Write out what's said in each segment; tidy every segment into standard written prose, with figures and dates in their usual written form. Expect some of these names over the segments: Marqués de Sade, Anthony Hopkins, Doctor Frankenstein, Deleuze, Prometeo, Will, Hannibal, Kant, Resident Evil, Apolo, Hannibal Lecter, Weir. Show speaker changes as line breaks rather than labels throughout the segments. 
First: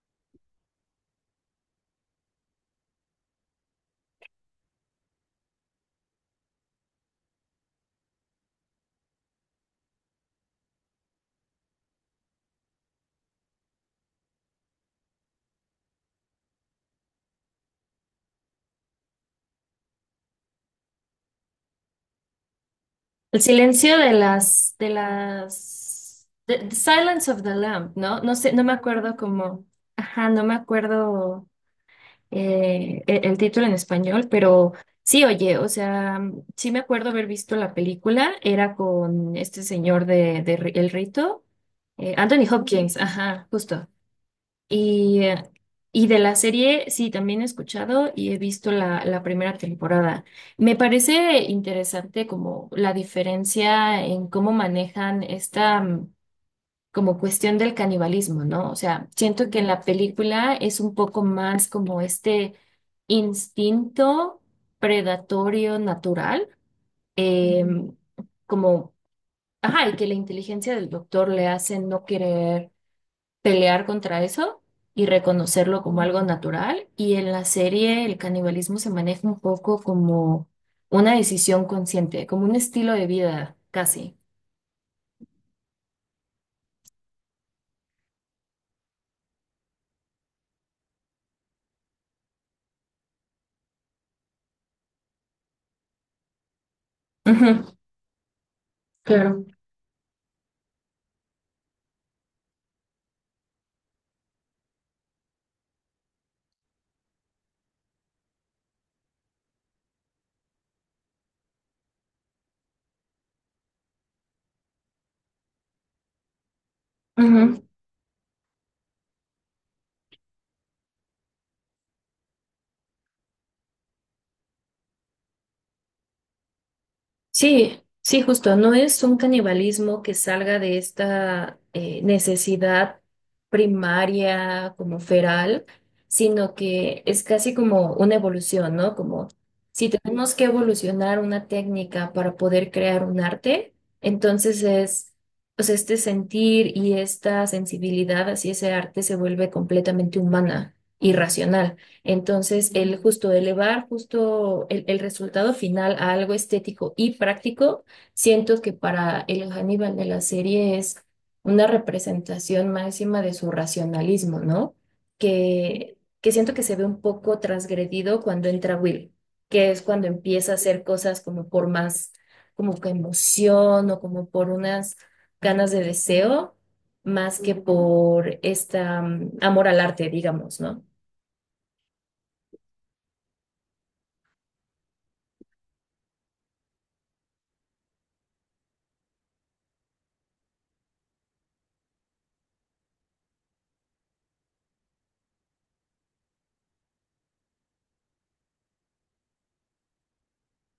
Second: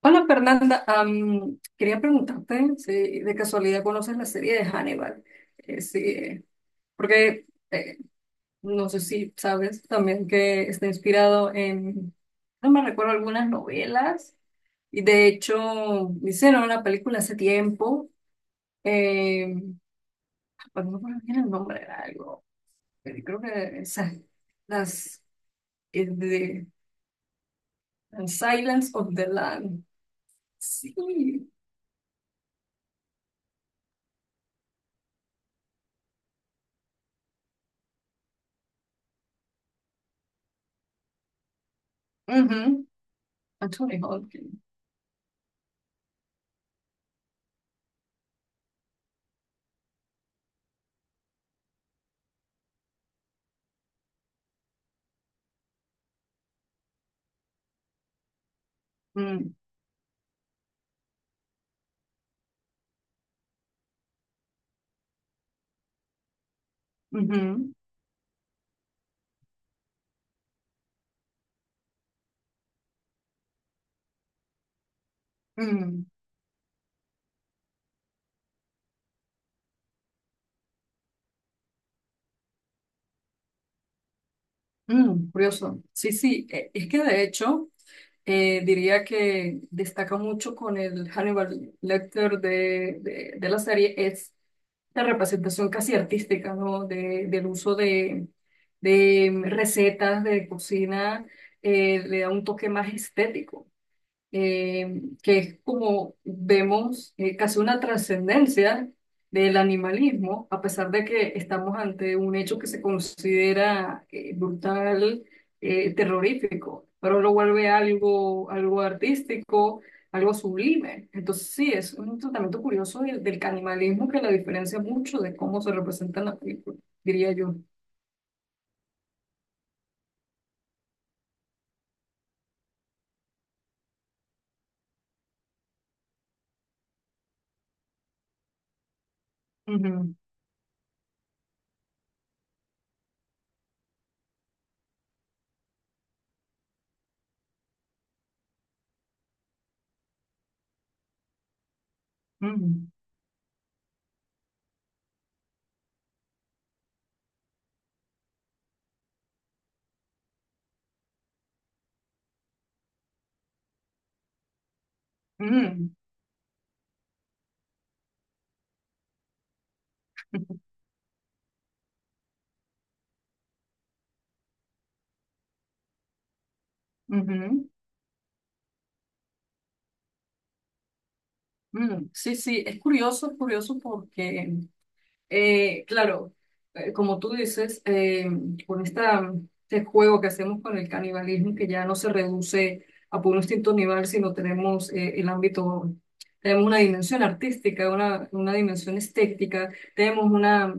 Hola Fernanda, quería preguntarte si de casualidad conoces la serie de Hannibal. Sí, porque eh, no sé si sabes también que está inspirado en, no me recuerdo, algunas novelas y de hecho hicieron una película hace tiempo, eh, pues no recuerdo bien el nombre, era algo, eh,
El
creo que
silencio de
esa- las
the,
de
the Silence of the Lamb, ¿no? No sé, no me
Silence of
acuerdo
the
cómo,
Land.
ajá, no me acuerdo
Sí.
título en español, pero sí, oye, o sea, sí me acuerdo haber visto la película, era con este señor de, El Rito, Anthony
Ujú.
Hopkins, ajá, justo.
Anthony Hopkins.
Y, eh, y de la serie, sí, también he escuchado y he visto la primera temporada. Me parece interesante como la diferencia en cómo manejan esta como cuestión del canibalismo, ¿no? O sea, siento
Mm.
que en la película es un poco más como este instinto predatorio natural, eh,
Ujú.
como, ajá, y que la inteligencia del doctor le hace no querer pelear contra eso y reconocerlo como
Mm.
algo natural. Y en la serie el canibalismo se maneja un poco como una decisión consciente, como un estilo de vida casi.
Curioso. Sí, sí, es que de hecho diría que destaca mucho con el Hannibal Lecter de la serie es la representación casi artística, ¿no? Del
Ujú,
uso de
claro.
recetas de cocina. Le da un toque más estético. Que es como vemos casi una trascendencia del animalismo, a pesar de que estamos ante un hecho que se considera brutal, terrorífico, pero lo
Ujú.
vuelve algo, algo artístico, algo sublime. Entonces sí, es un tratamiento curioso del canibalismo que la diferencia mucho de cómo se representa en la película, diría yo.
Sí, sí, justo, no es un canibalismo que salga de esta necesidad primaria como feral, sino que es casi como una evolución, ¿no? Como si
Ujú.
tenemos que evolucionar una técnica para poder crear un arte, entonces es, pues este sentir y esta sensibilidad hacia ese arte se vuelve completamente humana y racional. Entonces, el justo elevar justo el resultado final a algo estético y práctico, siento que para el Hannibal de la serie es una representación máxima de su racionalismo, ¿no?
Ujú.
Que siento que se ve un poco transgredido cuando entra Will, que es cuando empieza a
Ujú.
hacer cosas como por más, como que emoción o como por unas ganas de deseo,
Ujú.
más que
Ujú.
por esta, mm, amor al arte, digamos, ¿no?
Mm, sí, sí, es curioso porque claro, como tú dices, con esta, este juego que hacemos con el canibalismo, que ya no se reduce a puro instinto animal, sino tenemos el ámbito, tenemos una dimensión artística, una dimensión estética, tenemos una,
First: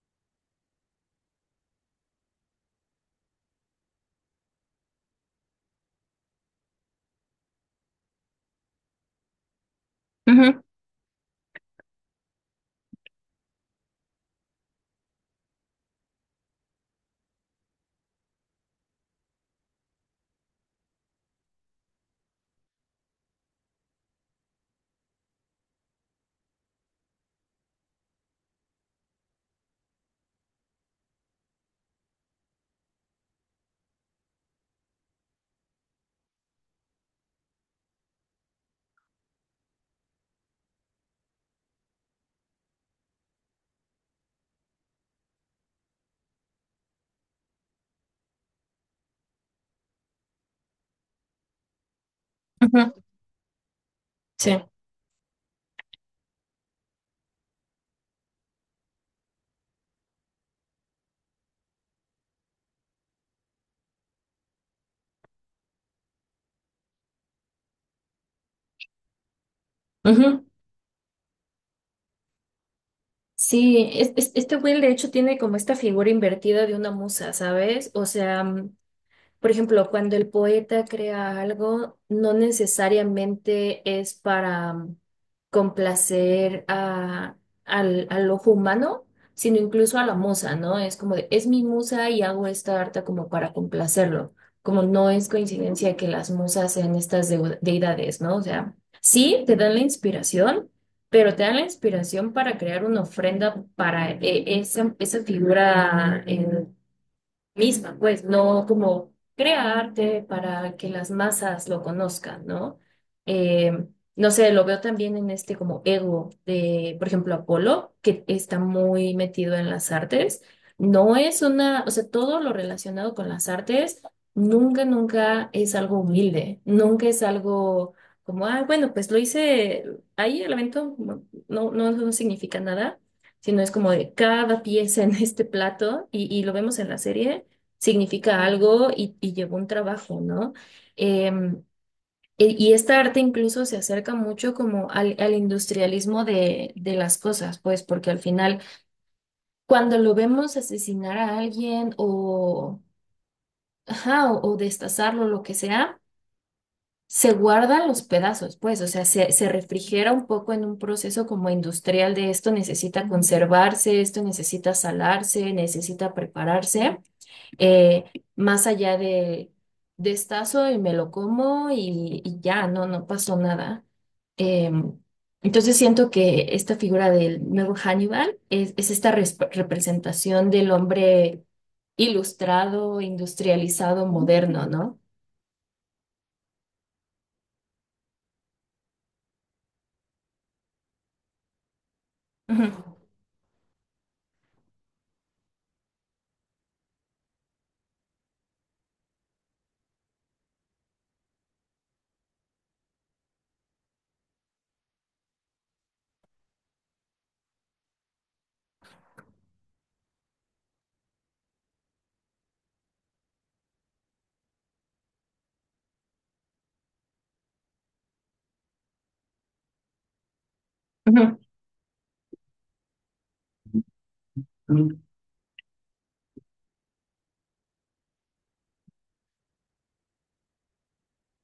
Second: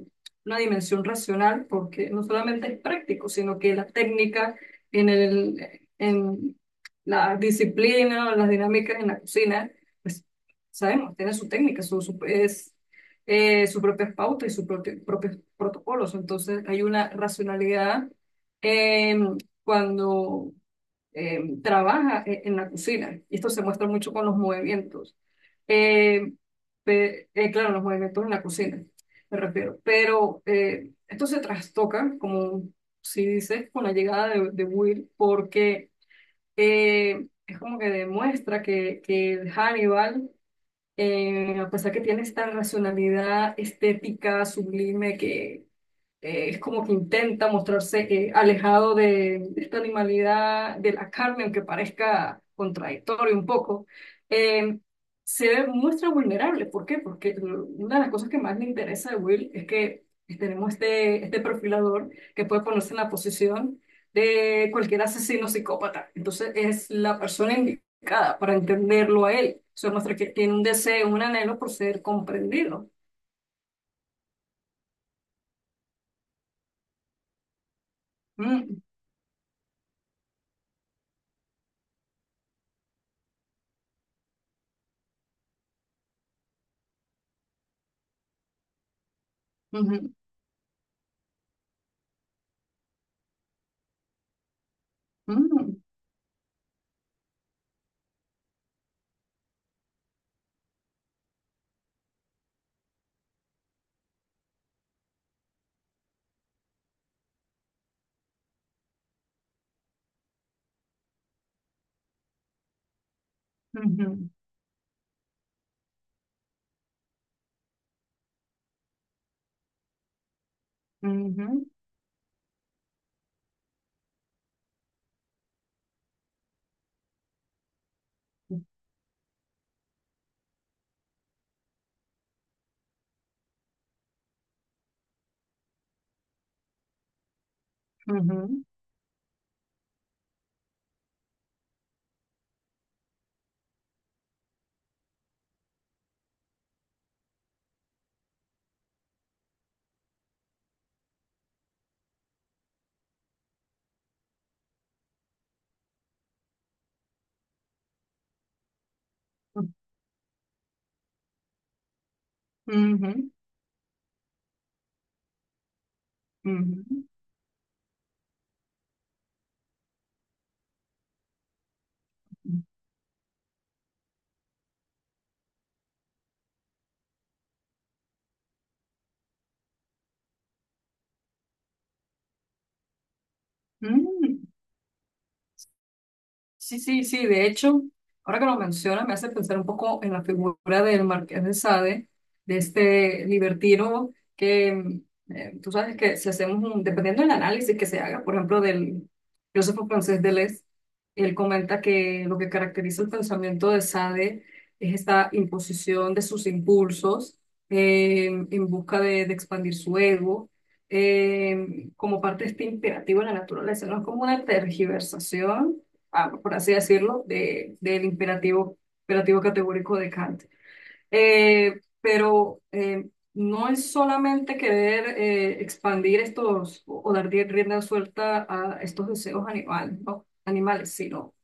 una dimensión racional, porque no solamente es práctico, sino que la técnica en la disciplina, las dinámicas en la cocina, pues sabemos, tiene su técnica, su- es sus propias pautas y sus propios protocolos. Entonces, hay una racionalidad eh, cuando trabaja en la cocina. Y esto se muestra mucho con los movimientos. Eh, claro, los movimientos en la cocina, me refiero. Pero esto se trastoca, como si dices, con la llegada de Will, porque es como que demuestra que Hannibal a pesar que tiene esta racionalidad estética sublime que, es como que intenta mostrarse alejado de esta animalidad de la carne, aunque parezca
Ujú,
contradictorio un poco,
sí,
eh, se muestra vulnerable. ¿Por qué? Porque una de las cosas que más me interesa de Will es que tenemos este perfilador que puede ponerse en la posición de cualquier asesino psicópata. Entonces es la persona indicada para entenderlo a él. Eso muestra que
ujú.
tiene un deseo, un anhelo por ser comprendido.
Sí, este Will de hecho tiene como esta figura invertida de una musa, ¿sabes? O sea,
Mm.
por ejemplo, cuando el poeta crea algo, no necesariamente es para complacer al ojo humano, sino incluso a
Ujú.
la musa, ¿no? Es como de, es mi musa y hago esta arte como para complacerlo. Como no es
Mm.
coincidencia que las musas sean estas deidades, ¿no? O sea, sí te dan la inspiración, pero te dan la inspiración para crear una ofrenda para esa figura, misma, pues no como crea arte para que las masas lo conozcan, ¿no? Eh,
Ujú.
no sé, lo veo también en este como ego de, por ejemplo, Apolo, que está muy metido en las artes. No es
Ujú.
una, o sea, todo lo relacionado con las artes nunca, nunca es algo humilde, nunca es algo como, ah, bueno, pues lo hice ahí, el evento no significa nada sino es como de cada pieza en este plato, y lo vemos en la serie, significa
Ujú.
algo y llevó un trabajo, ¿no? Em, y esta arte incluso se acerca mucho como al industrialismo de las cosas, pues, porque al final, cuando lo vemos asesinar a alguien o, ajá, o destazarlo, lo que sea, se guardan los pedazos, pues, o sea, se
Ujú.
refrigera un poco en un proceso como industrial de esto necesita ujú
Ujú.
conservarse, esto necesita salarse, necesita prepararse. eh, Más allá de destazo y me lo como y
Ujú.
ya, no pasó nada. Em, entonces siento que esta figura del nuevo Hannibal es esta representación del hombre ilustrado, industrializado,
Mm,
moderno, ¿no?
sí, sí, sí, de hecho, ahora que lo menciona me hace pensar un poco en la figura del Marqués de Sade, de
Ujú.
este libertino que tú sabes que si hacemos un, dependiendo del análisis que se haga, por ejemplo, del filósofo francés Deleuze, él comenta que lo que caracteriza el pensamiento de Sade es esta imposición de sus impulsos en busca de expandir su ego. Como parte de este imperativo de la naturaleza, no es como una tergiversación, ah, por así decirlo, del imperativo, categórico de Kant.
Ujú,
Pero no es solamente querer expandir estos o dar rienda suelta a estos deseos animales, ¿no? Animales, sino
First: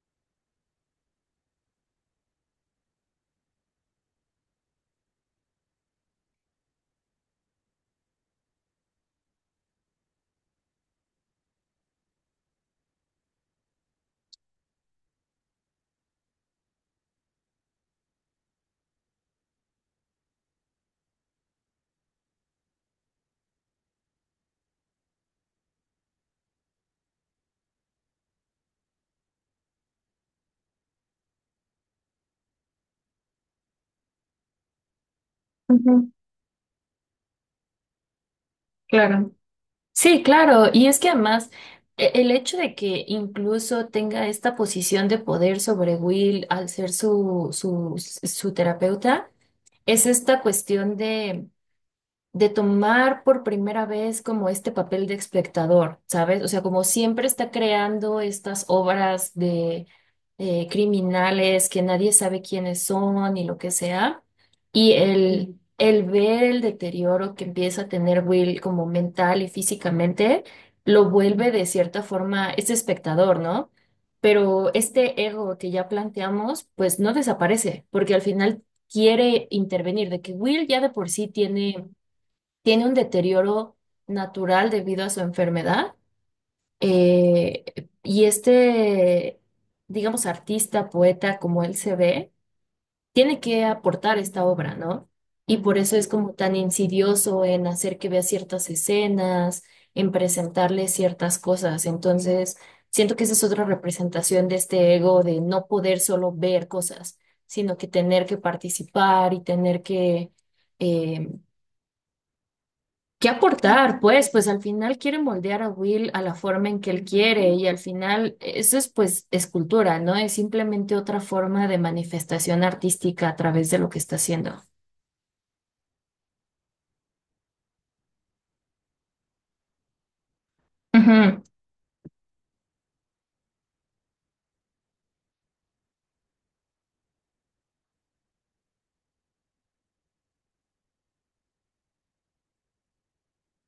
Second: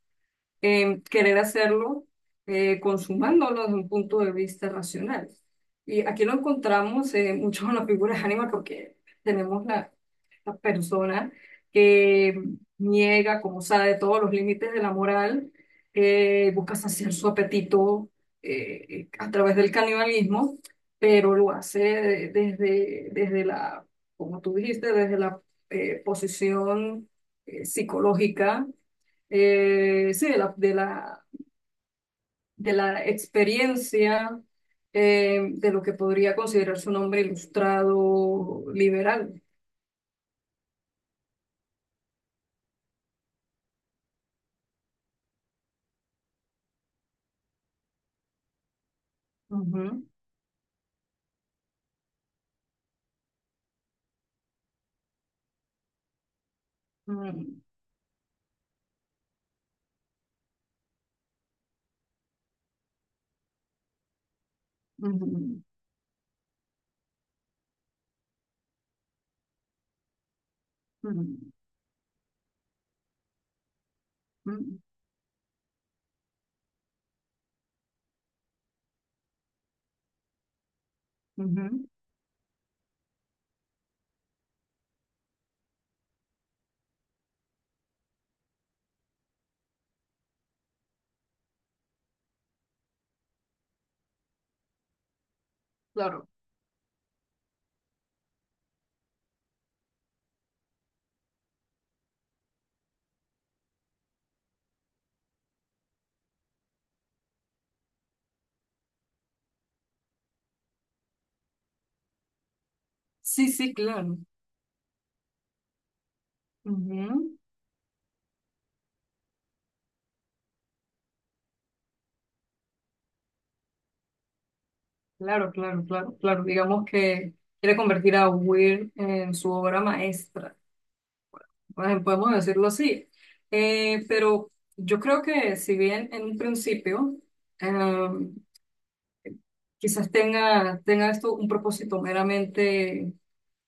querer hacerlo consumándolo desde un punto de vista racional. Y aquí lo encontramos mucho en las figuras de ánima porque tenemos la persona que niega, como sabe, todos los límites de la moral, busca saciar su apetito a través del canibalismo, pero lo hace desde, desde la, como tú dijiste, desde la posición psicológica sí, de la experiencia de lo que
ujú,
podría considerarse un hombre ilustrado
claro.
liberal.
Sí, claro, y es que además el hecho de que incluso tenga esta posición de poder sobre Will al ser su terapeuta,
Ujú.
es esta cuestión de tomar por primera vez como este papel de espectador, ¿sabes? O sea, como siempre está
Ujú.
creando estas obras de criminales que nadie sabe quiénes son y lo que sea, y
Ujú.
el ver el deterioro que empieza a tener Will como mental y físicamente, lo
Ujú.
vuelve de cierta forma este espectador, ¿no? Pero
Ujú.
este ego que ya planteamos, pues no desaparece, porque al final quiere intervenir, de que Will ya de por sí
Ujú.
tiene un deterioro natural debido a su enfermedad. eh, y este, digamos, artista, poeta, como él se ve, tiene que aportar esta obra, ¿no? Y por eso es
Claro.
como tan insidioso en hacer que vea ciertas escenas, en presentarle ciertas cosas. Entonces, siento que esa es otra representación de este ego de no poder solo ver cosas, sino que tener que participar y tener que... em, ¿Qué
Sí, sí,
aportar?
claro.
Pues, pues al final quieren moldear a Will a la forma en que él
Ujú.
quiere y al final eso es pues escultura, ¿no? Es simplemente otra forma de manifestación artística a través de lo que está haciendo.
Claro, claro, claro, claro. Digamos que quiere convertir a Weir en su obra maestra.
Ujú,
Bueno, podemos decirlo así. Pero yo creo que si bien en un principio em, quizás tenga esto un propósito meramente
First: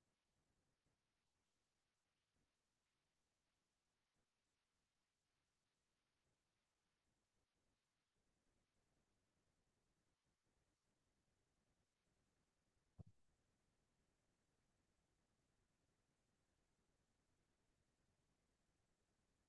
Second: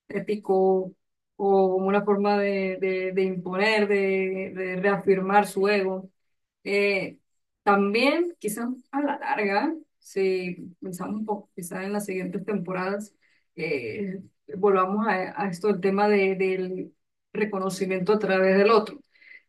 ético o una forma de imponer, de reafirmar su ego. Eh, También, quizás a la larga, si pensamos un poco, quizás en las siguientes temporadas, eh, volvamos a esto, el tema del reconocimiento a través del otro.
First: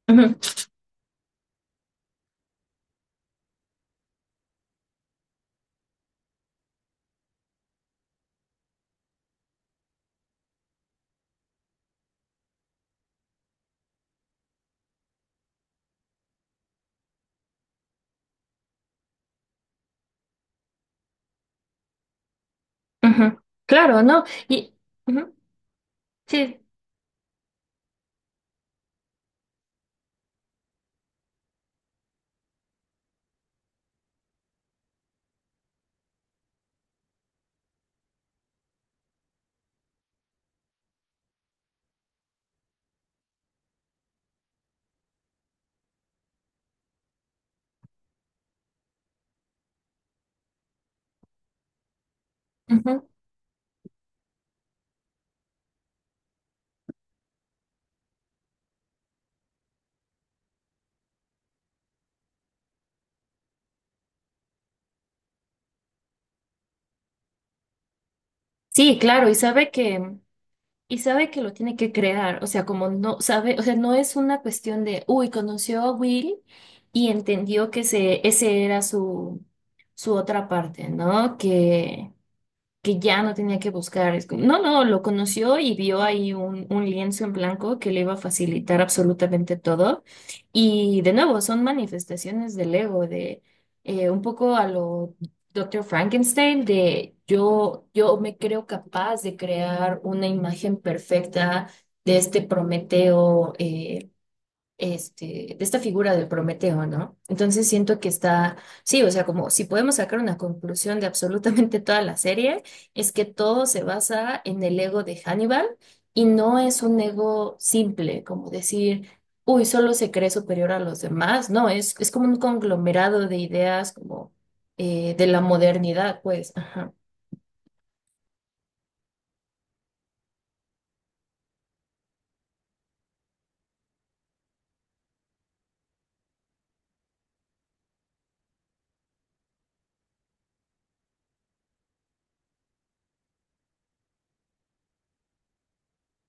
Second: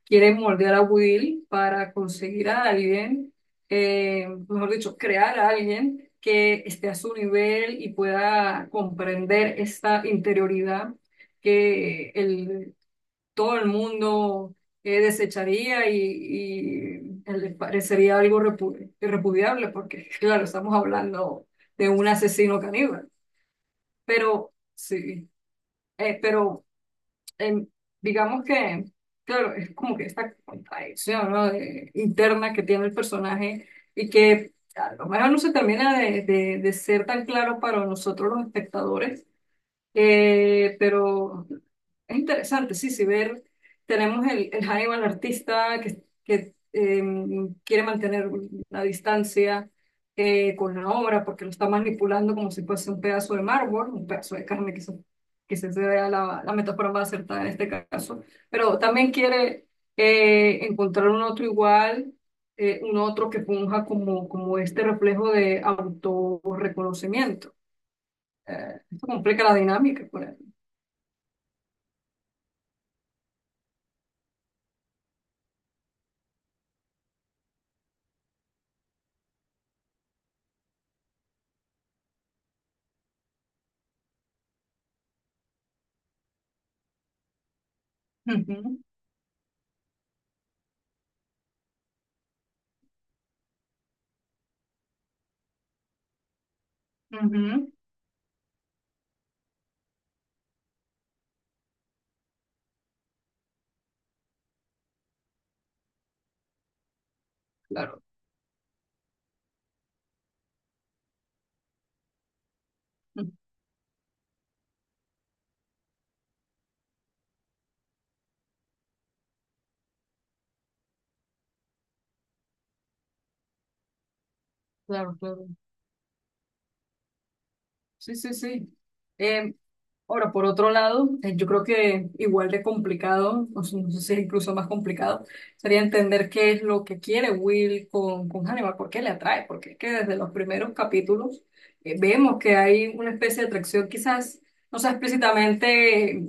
Quieren
ujú,
moldear a Will para conseguir a alguien, mejor dicho, crear a alguien que esté a su nivel y pueda comprender esta interioridad que todo el mundo desecharía y, le parecería algo irrepudiable, porque claro, estamos hablando de un asesino caníbal,
ujú. Claro, ¿no?
pero
Y
sí,
ujú,
eh,
sí,
pero em, digamos que, claro, es como que esta contradicción, ¿no? Interna que tiene el personaje y que a lo mejor no se termina de ser tan claro para nosotros los espectadores, pero es interesante, sí, sí, ver, tenemos el Hannibal artista que quiere mantener la distancia con la obra porque lo está manipulando como si fuese un
ujú.
pedazo de mármol, un pedazo de carne, quizás sea la metáfora más acertada en este caso, pero también quiere encontrar un otro igual, un otro que funja como este reflejo de autorreconocimiento.
Sí,
Esto
claro,
complica la dinámica, pues.
y sabe que lo tiene que crear, o sea, como no sabe, o sea, no es una cuestión de, uy, conoció a Will y entendió que ese era su otra parte, ¿no? Que ya no tenía que buscar. Es como- no, no, lo conoció y vio ahí un lienzo en blanco que le iba a
Ujú.
facilitar absolutamente todo. Y de nuevo, son manifestaciones del ego, de un poco a lo Doctor Frankenstein, de
Ujú.
yo me creo capaz de crear una imagen perfecta de este Prometeo de esta figura de Prometeo, ¿no? Entonces siento
Claro.
que está, sí, o sea, como si podemos sacar una conclusión de absolutamente toda la serie, es que
Ujú.
todo se basa en el ego de Hannibal y no es un ego simple, como decir, uy, solo se cree superior a los demás, no, es como un conglomerado de ideas como
Claro,
de la
claro.
modernidad, pues, ajá.
Sí, sí, sí. Eh, Ahora, por otro lado, yo creo que igual de complicado, o sea, no sé si es incluso más complicado, sería entender qué es lo que quiere Will con Hannibal, por qué le atrae, porque es que desde los primeros capítulos vemos que hay una especie de atracción quizás, no sea explícitamente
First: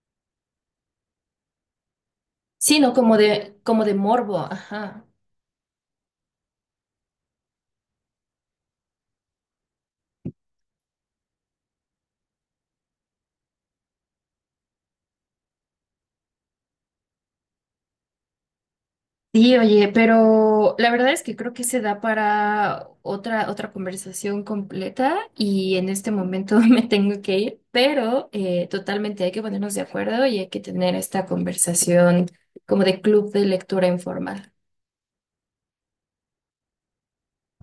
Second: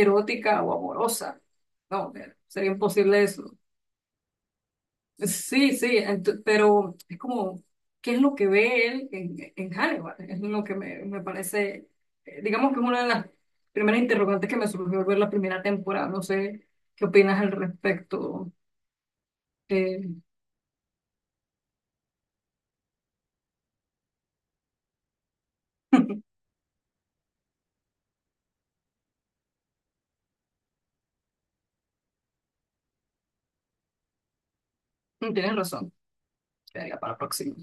erótica o amorosa. No, sería
Sí, no,
imposible eso.
como de morbo, ajá.
Sí, sí, pero es como, ¿qué es lo que ve él en Hannibal? Es lo que me parece, digamos que es una de las primeras interrogantes que me surgió al ver la primera temporada. No sé qué opinas al respecto.
Sí, oye,
Eh,
pero la verdad es que creo que se da para otra conversación completa y en este momento me tengo que ir, pero totalmente hay que ponernos de acuerdo y hay que tener esta conversación como de club de lectura informal.
Tienes razón, quedaría para la próxima.